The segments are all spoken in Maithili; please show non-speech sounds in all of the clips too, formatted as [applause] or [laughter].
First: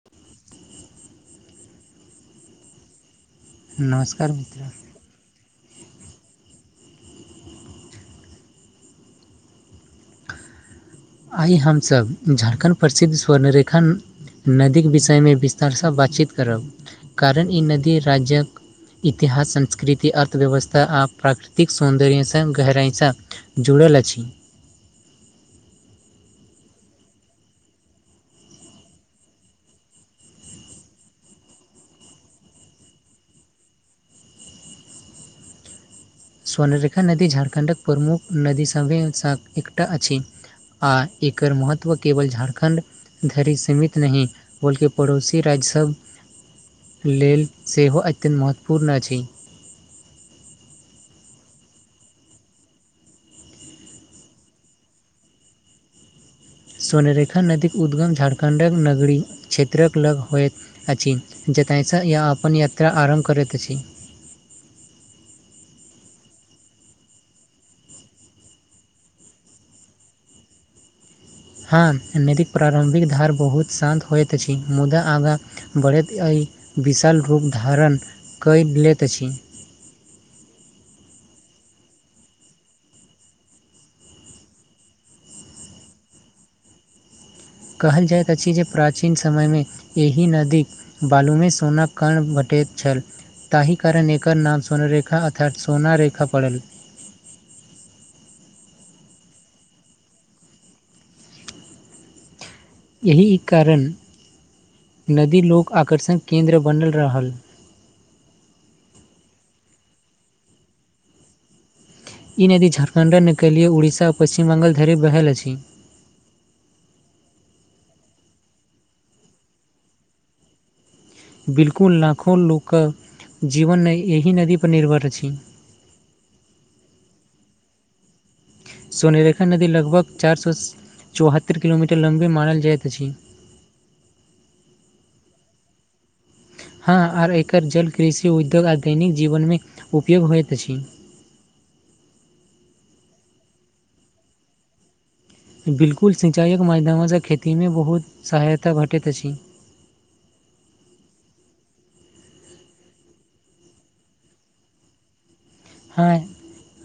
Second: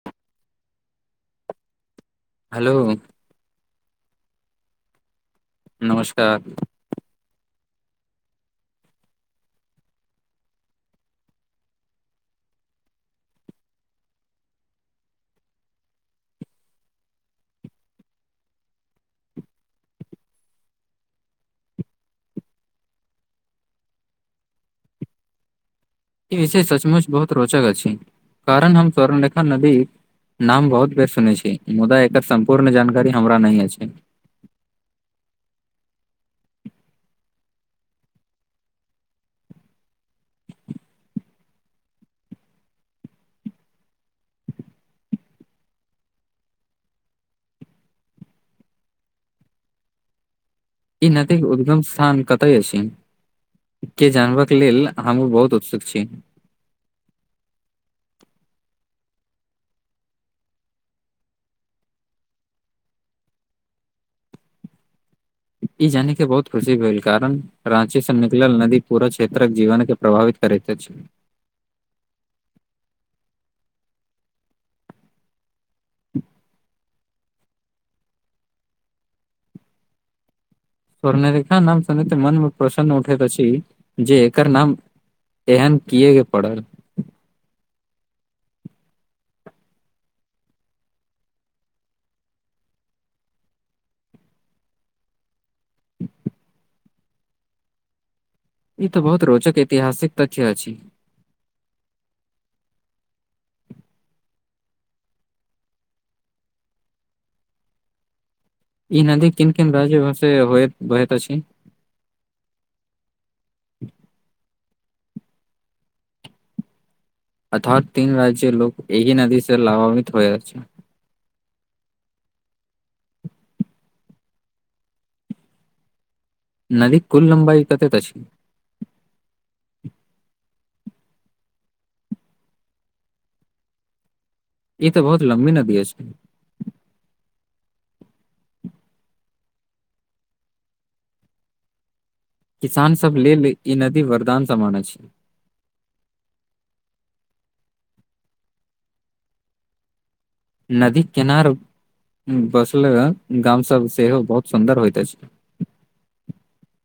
[unintelligible] हेल्लो नमस्कार मित्रो नमस्कार आइ हमसभ झारखण्ड प्रसिद्ध स्वर्णरेखन नदीक विषयमे विस्तारसँ बातचीत करब कारण ई नदी राज्यक इतिहास संस्कृति अर्थव्यवस्था आ प्राकृतिक सौन्दर्यसँ गहराइसँ जुड़ल अछि ई विषय सचमुच बहुत रोचक अछि कारण हम स्वर्णलेखा नदी नाम बहुत बेस सुनै छी मुदा एकर सम्पूर्ण जानकारी हमरा नहि अछि स्वर्णरेखा नदी झारखण्डक प्रमुख नदी सभ एकटा अछि आ एकर महत्व केवल झारखण्ड घड़ी सीमित नहि बोलकि पड़ोसी राज्यसभ लेल सेहो अत्यन्त महत्वपूर्ण अछि ई नदी उद्गम स्थान कतऽ अछि के जानबऽ के लेल हमूँ बहुत उत्सुक छि स्वनरेखा नदीक उद्गम झारखण्डक नगरी क्षेत्रक लग होयत अछि जतसँ य अपन अपन यात्रा आरम्भ करैत अछि ई जानी के बहुत खुशी भेल कारण राची से निकलल नदी पूरा क्षेत्रक जीवन के प्रभावित करैत अछि हँ निदिक प्रारम्भिक धार बहुत शान्त होइत अछि मुदा आगाँ बढ़ैत एहि विशाल रूप धारण कऽ लैत अछि स्वर्णरेखा नाम सुने मनमे प्रसन्न उठैत अछि जे एकर नाम एहन किए के पड़ल कहल जाइत अछि जे प्राचीन समयमे एहि नदीक बालूमे सोनााक कण भटैत छल ताहि कारण एकर नाम स्वर्णरेखा अर्थात सोना रेखा पड़ल ई तऽ बहुत रोचक ऐतिहासिक तथ्य अछि एहि कारण नदी लोक आकर्षण केन्द्र बनल रहल ई नदी किन किन राज्य भ से होयेत बहत अछि ई नदी झारखण्डक नकलय उड़ीसा आ पश्चिम बहल धरि बहल अछि अथात तीन राज्य लोक एहिी नदी से लभान्वित होय रह छै बिलकुल लाखो लोकके जीवन एहि नदीपर निर्भर अछि नदी कुल लम्बाई कतैक अछि सोनरेखा नदी लगभग चारि सए चौहत्तरि किलोमीटर लम्बे मानल जाइत अछि ई त बहुत लम्बी नदी अछि हँ आर एकर जल कृषि उद्योग आ दैनिक जीवनमे उपयोग होइत अछि किसान सब लेल ई नदी वरदान समान अछि बिल्कुल सिंचाइक म मैदानसँ खेतीमे बहुत सहायता भेटैत अछि नदी किनार बसल गाम सब सेहो बहुत सुन्दर होइत अछि हाय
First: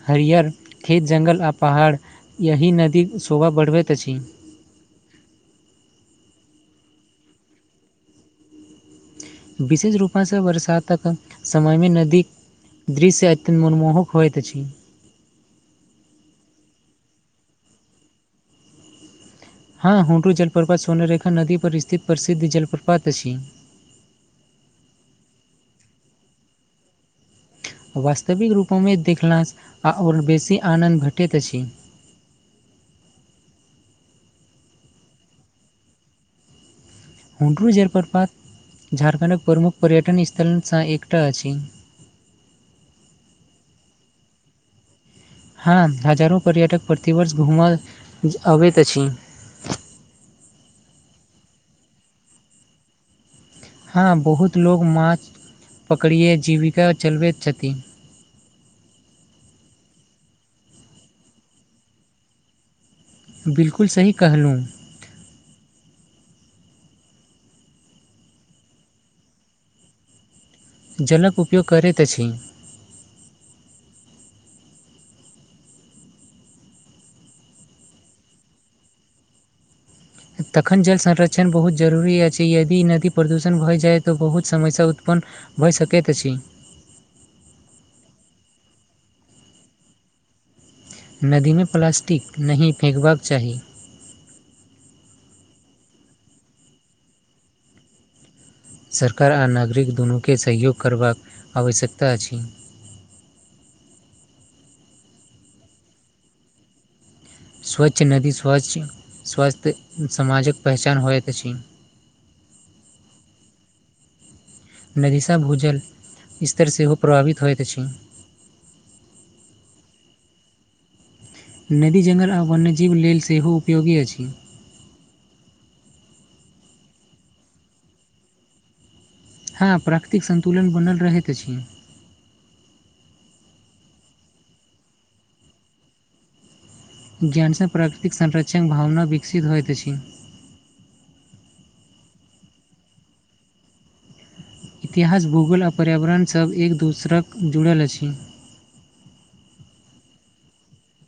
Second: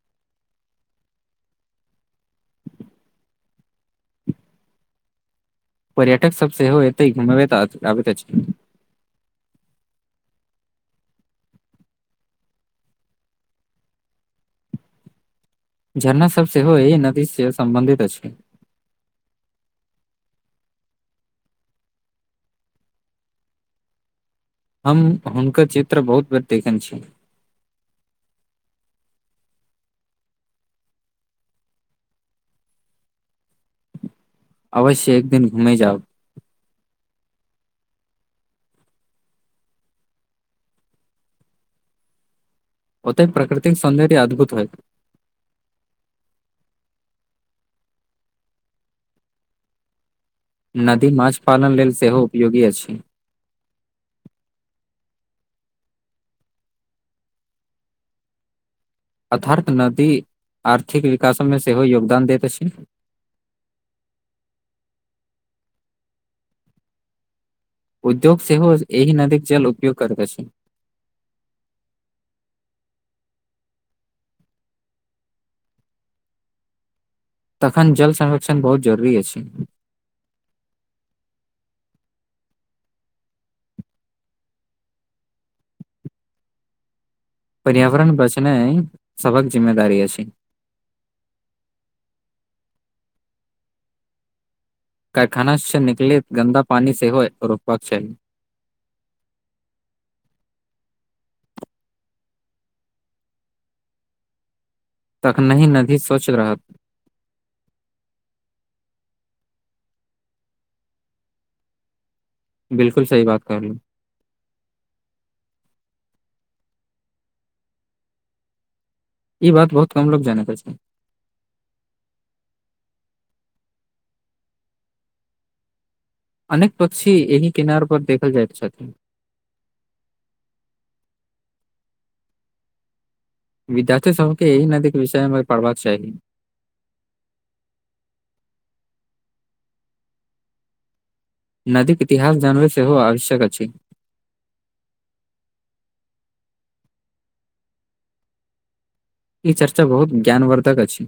हरियर खेत जङ्गल आ पहाड़ एहिह नदी शोभा बढ़बैत अछि पर्यटक सब सेहो एतै घुब आबैत अछि विशेष रूपसँ बरसातक समय मे नदी दृश्य अत्यन्त मनमोहक होइत अछि झरना सब सेहो य नदी सेहो सम्बन्धित अछि हँ हुडू जलप्रपात स्वर्णरेखा नदी परर स्थित प्रसिद्ध जलप्रपात अछि हम हुनकर चित्र बहुत बेर देखने छी वास्तविक रूपमे देखला से आ आओर बेसी आनन्द भेटैत अछि अवश्य एक दिन घुमे जाउ हुडरू जलप्रपात झारखण्डक प्रमुख पर्यटन स्थलसँ एकटा अछि ओतय प्राकृतिक सौन्दर्य अद्भुत होइ हँ हजारो पर्यटक प्रतिवर्ष घूमऽ अबैत अछि नदी माँछ पालन लेल सेहो उपयोगी अछि। हँ बहुत लोग माछ पकड़े जीविका चलबैत छथिन अथार्थ नदी आर्थिक विकासमे सेहो योगदान दैत अछि बिलकुल सही कहलहुँ उद्योग सेहो एहि नदीक जल उपयोग करैत अछि जलक उपयोग करैत अछि तखन जल संरक्षण बहुत जरूरी अछि तखन जल संरक्षण बहुत जरूरी अछि यदि नदी प्रदूषण भऽ जाइ तऽ बहुत समस्या उत्पन्न भइ सकैत अछि पर्यावरण बचैनाय सभक जिम्मेदारी अछि नदीमे प्लास्टिक नहि फेकबाक चाहि कारखाना से निकलेत गन्दा पानी सेहो रोकबाक चाहि सरकार आ नागरिक दुनूके सहयोग करबाक आवश्यकता अछि तखनही नदी स्वच्छ रहत स्वच्छ नदी स्वच्छ स्वच्छ समाजक पहचान होइत अछि [inaudible] बिलकल सही बात कहलिये नदिसॅ भूजल स्तर सेहो प्रभावित होइत अछि ई बात बहुत कम लोग जानैत अछि नदी जंगल आ वन्यजीव लेल सेहो उपयोगी अछि अनेक पक्षी एहि किनार पर देखल जाइत छथि हँ प्राकृतिक सन्तुलन बनल रहैत अछि विद्यार्थी सभके एहि नदी के विषयमे पढ़बाक चाहि ज्ञानसँ प्राकृतिक संरक्षक भावना विकसित होइत अछि नदी के इतिहास जान बे सेहो आवश्यक अछि इतिहास भूगोल आ पर्यावरण सब एक दोसरक जुड़ल अछि ई चर्चा बहुत ज्ञानवर्धक अछि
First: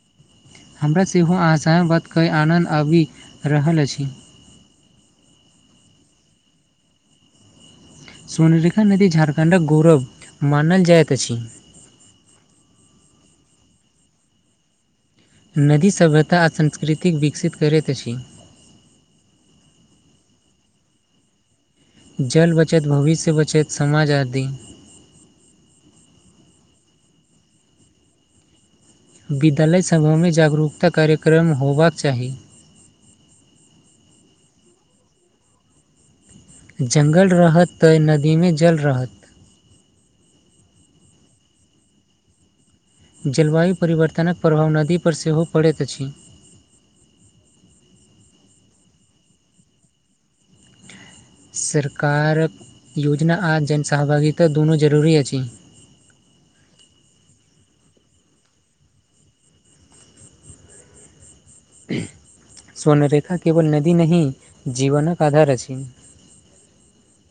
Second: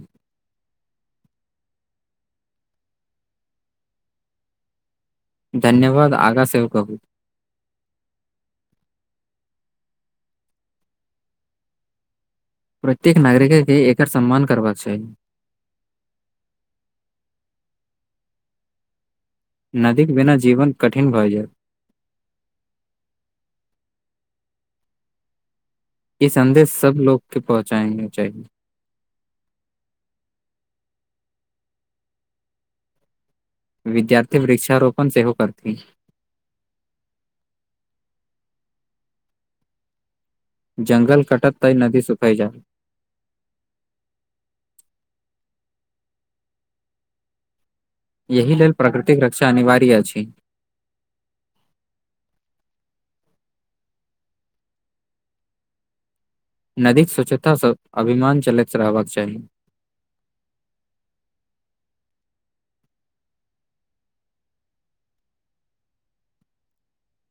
हमरा सेहो आहसान बातके आनन्द आबि रहल अछि धन्यवाद आगाँ आओर सव कहू सोनरेखा नदी झारखण्डक गौरव मानल जाइत अछि प्रत्येक नागरिक के एकर सम्मान करबाक चाही नदी सभ्यता आ संस्कृति विकसित करैत अछि नदी के बिना जीवन कठिन भए जायत जल बचत भविष्य बचैत समाज आदि ई संदेश सब लोग के पहुँचाने चाहि विद्यालय समूह जागरूकता कार्यक्रम होयबाक चाही विद्यार्थी वृक्षारोपण सेहो करती जंगल रहत त नदी मे जल रहत जंगल कटत तय नदी सुखई जा जलवायु परिवर्तनक प्रभाव नदी पर सेहो पड़ैत अछि यहि लेल प्रकृतिक रक्षा अनिवार्य अछि सरकारक योजना आ जनसहभागिता दुनू जरूरी अछि नदी स्वच्छता स अभिमान चलैत रहबाक चाही स्वर्ण रेखा केवल नदी नहि जीवनक आधार अछि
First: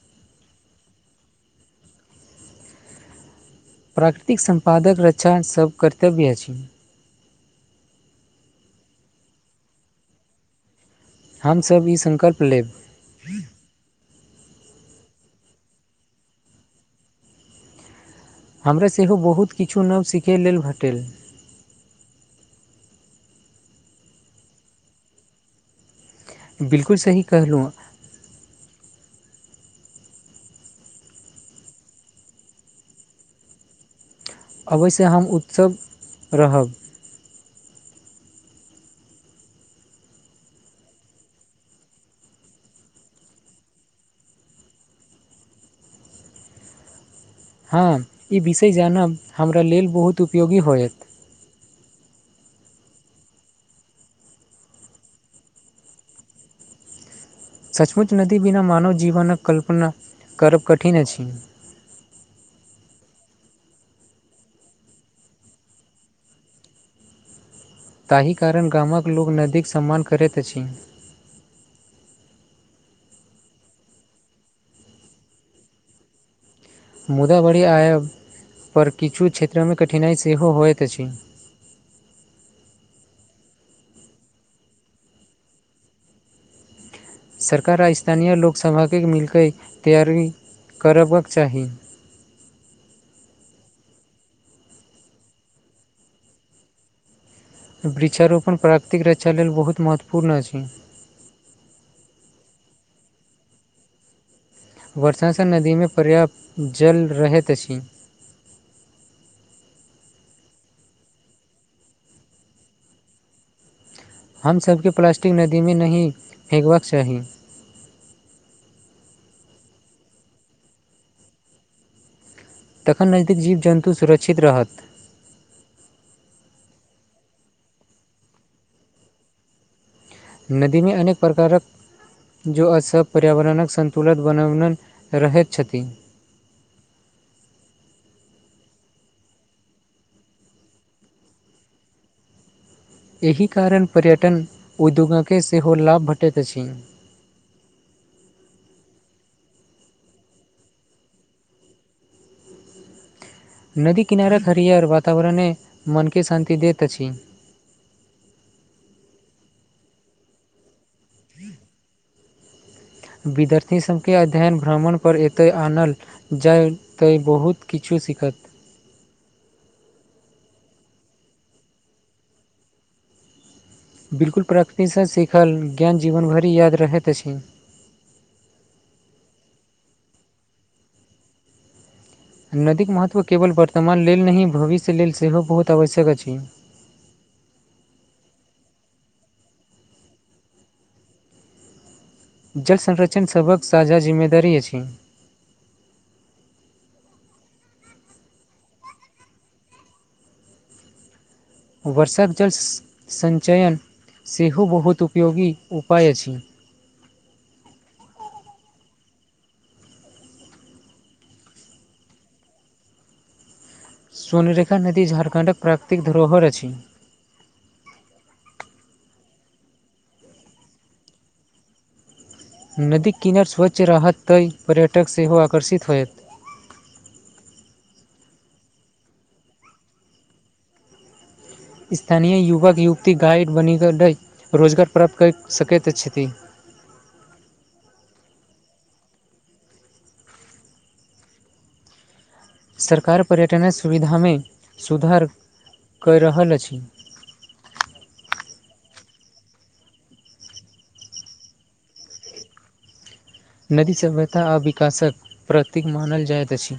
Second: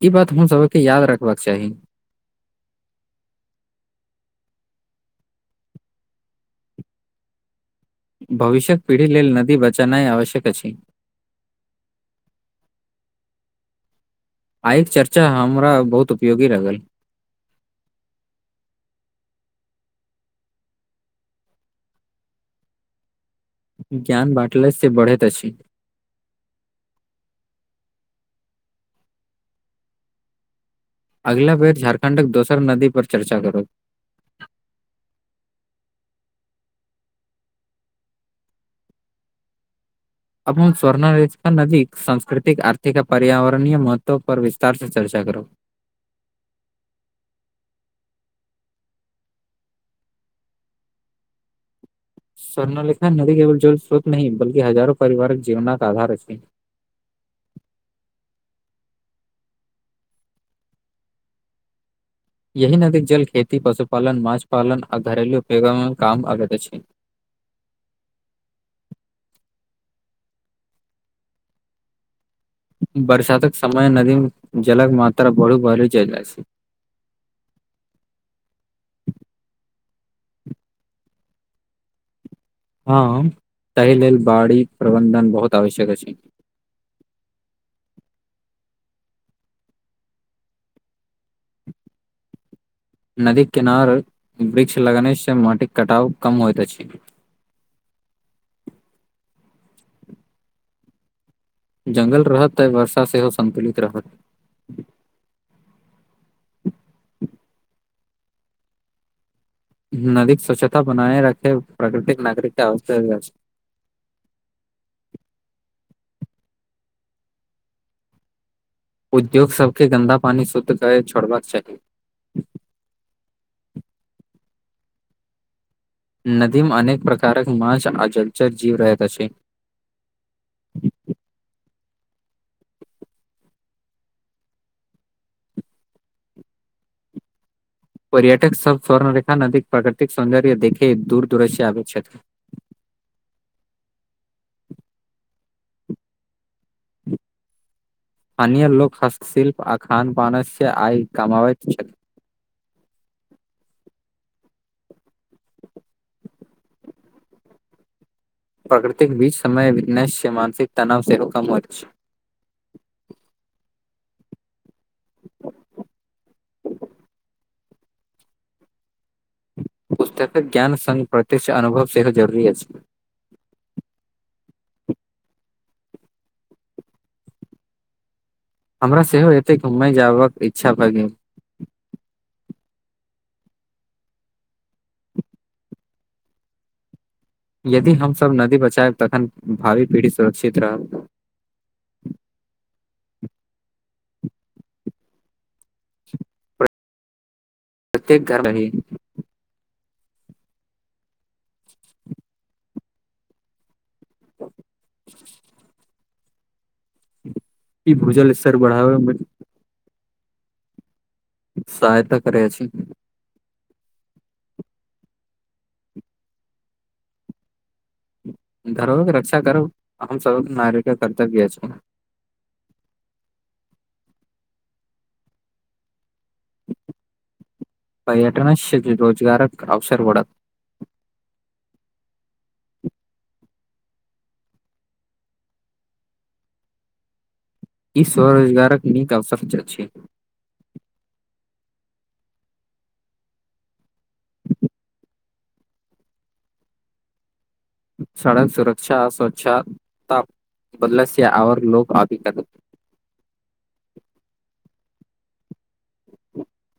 ई बात हम सब के याद रखबाक चाही प्राकृतिक सम्पादक रक्षा सब कर्तव्य अछि भविष्यक पिढ़ी लेल नदी बचेनाइ आवश्यक अछि हम सब ई संकल्प लेब आइक चर्चा हमरा बहुत उपयोगी लागल हमरा सेहो बहुत किछु नव सिखै लेल भेटल ज्ञान बाटला से बढ़ैत अछी बिलकुल सही कहलु अगिला बेर झारखण्डक दोसर नदी पर चर्चा करब अवस्य हम उत्सव रहब अपन स्वर्ण [unintelligible] नदीक सांस्कृतिक आर्थिक आ पर्यावरणीय महत्व पर विस्तार से चर्चा करब हँ ई विषय जानब हमरा लेल बहुत उपयोगी होयत स्वर्णलेखा नदी केवल जल स्रोत नह बल्कि हजारो परिवारक जीवनक आधार अछि सचमुच नदी बिना मानव जीवनक कल्पना करब कठिन अछि यहि नदीक जल खेती पशुपालन माछ पालन आ घरेलू उपयोगोमे काम आबेत अछि ताहि कारण गामक लोक नदीक सम्मान करैत अछि बरसातक समय नदी जलक मात्रा बरु बढ़े जायला अछि मुदा बरी आयब पर किछु क्षेत्रमे कठिनाइ सेहो होइत अछि हँ ताहि लेल बाड़ी प्रबंधन बहुत आवश्यक अछि सरकार आ स्थानीय लोकसभाके मिलकेऽ तैयारी करबक चाही नदी किनार वृक्ष लगेने से माटिक कटाव कम होइत अछि वृक्षारोपण प्राकृतिक रक्षा लेल बहुत महत्वपूर्ण अछि जंगल रहत त वर्षा सेहो सन्तुलित रहत वर्षा सँ नदी में पर्याप्त जल रहैत अछि नदीक स्वच्छता बनाय राखेब प्राकृतिक नागरिकता [unintelligible] अछि हम सभके प्लास्टिक नदी मे नहि फेेकबाक चाही उद्योग सब के गन्दा पानी शुद्ध करे छोड़बाक चाही तखन नजदीक जीव जन्तु सुरक्षित रहत नदी मे अनेक प्रकारक माछ आ जलचर जीव रहैत अछि नदी मे अनेक प्रकारक जो अच्छा पर्यावरणक सन्तुलन [unintelligible] रहैत छथि पर्यटक सभ स्वर्ण रेखा नदीक प्राकृतिक सौंन्दर्य देखे दूर दूरस्य आवे छथि एहि कारण पर्यटन उद्योगके सेहो लाभ भेटैत अछि अन लोक हस्तशिल्प आ खान पान सँ आय कमाबेयत छथि नदी किनारक हरियर वातावरणे मन के शान्ति दैत अछि प्रकृतिक बीच समय [unintelligible] मानसिक तनाव सेहो कम होयत अछि विद्यार्थी सबके अध्ययन भ्रमण पर एतय आनल जाय तऽ बहुत किछु सीखत पुस्तकक ज्ञान संग प्रत्यक्ष अनुभव सेहो जरुरी अछि बिल्कुल प्रकृति सँ सीखल ज्ञान जीवनभरि याद रहैत अछि हमरा सेहो एते घूमय जाबक इच्छा भए गेल नदीके महत्व केवल वर्तमान लेल नहि भविष्य लेल सेहो बहुत आवश्यक अछि यदि हमसभ नदी बचायब तखन भावी पीढ़ी सुरक्षित रहत जल संरक्षण सभक साझा जिम्मेदारी अछि प्रत्येक घर ही वर्षाक जल संचयन सेहो बहुत उपयोगी उपाय अछि ई भूजल स्तर बढ़ाबे में सहायता करै अछी स्वर्णरेखा नदी झाारखण्डक प्राकृतिक धरोहर अछि धरोहरक रक्षा करब हमसबहक नागरिकक कर्तव्य अछि नदी किनार स्वच्छ रहत तै पर्यटक सेहो आकर्षित होयत पर्यटनस रोजगारक अवसर बढ़त स्थानीय युवक युवती गाइड बनि रोजगार प्राप्त कऽ सकैत छथि ई स्वरोजगारक नीक अवसर अछि सरकार पर्यटन सुविधा मे सुधार कैऽ रहल अछि सड़क सुरक्षा स्वच्छा ताप बदला सँ आवर लोक अभी तक नदी सभ्यता आ विकासक प्रतीक मानल जाइत अछि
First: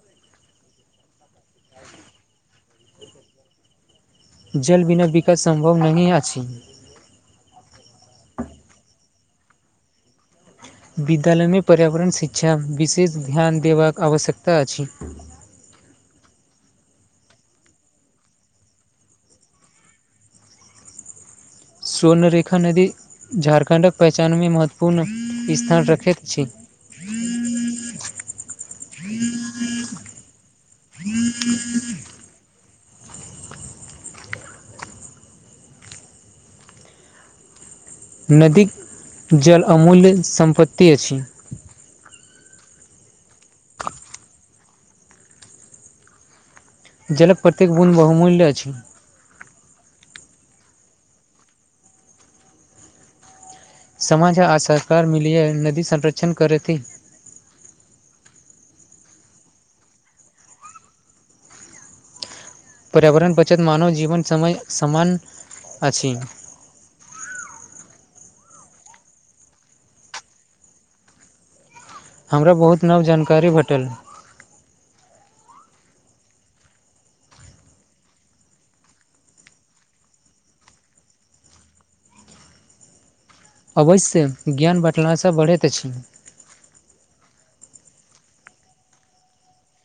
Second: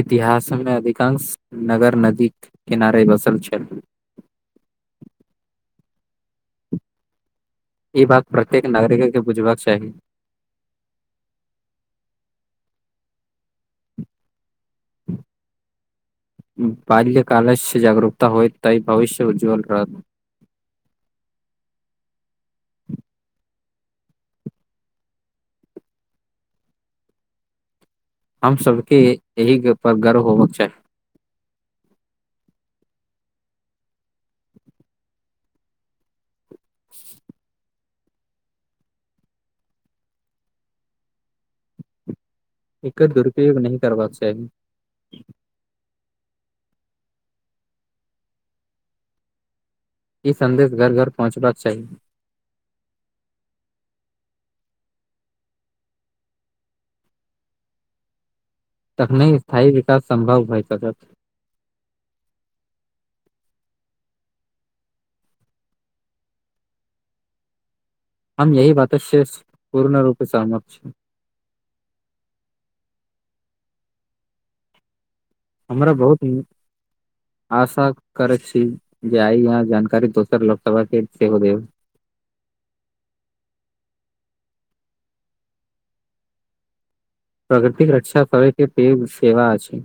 इतिहास मे अधिकांश नगर नदीक किनारे बसल छैथ जल बिना विकाश सम्भव नहि अछी ई बात प्रत्येक नागरिक के बुझबाक चाही विद्यालयमे पर्यावरण शिक्षा विशेष ध्यान देबाक आवश्यकता अछि बाल्य कालसँ जागरूकता होयत त भविष्य उज्ज्वल रहत स्वर्णरेखा नदी झारखण्डक पहचानमे महत्वपूर्ण स्थान रखैत अछि हम सबके एहि पर गर्व होबके चाही [inaudible] नदीक जल अमूल्य सम्पत्ति अछि एकर दुरूपयोग नहि करबाक चाही जलक प्रत्येक बुंद बहुमूल्य अछि ई संदेश घर घर पहुँचबाक चाही समाज आ सरकार मिलियए नदी संरक्षण करति तखने स्थाई विकास सम्भव भए सकत पर्यावरण बचत मानव जीवन समय समान अछि हम यही बात स पूर्ण रूप सहमत छी हमरा बहुत नव जानकारी भेटल हमरा बहुत आशा करै छी जे आई यहाँ जानकारी दोसर लोकसभा के सेहो देब अवश्य ज्ञान बँटला सँ बढ़ैत अछि प्राकृतिक रक्षा करे के पैध सेवा अछि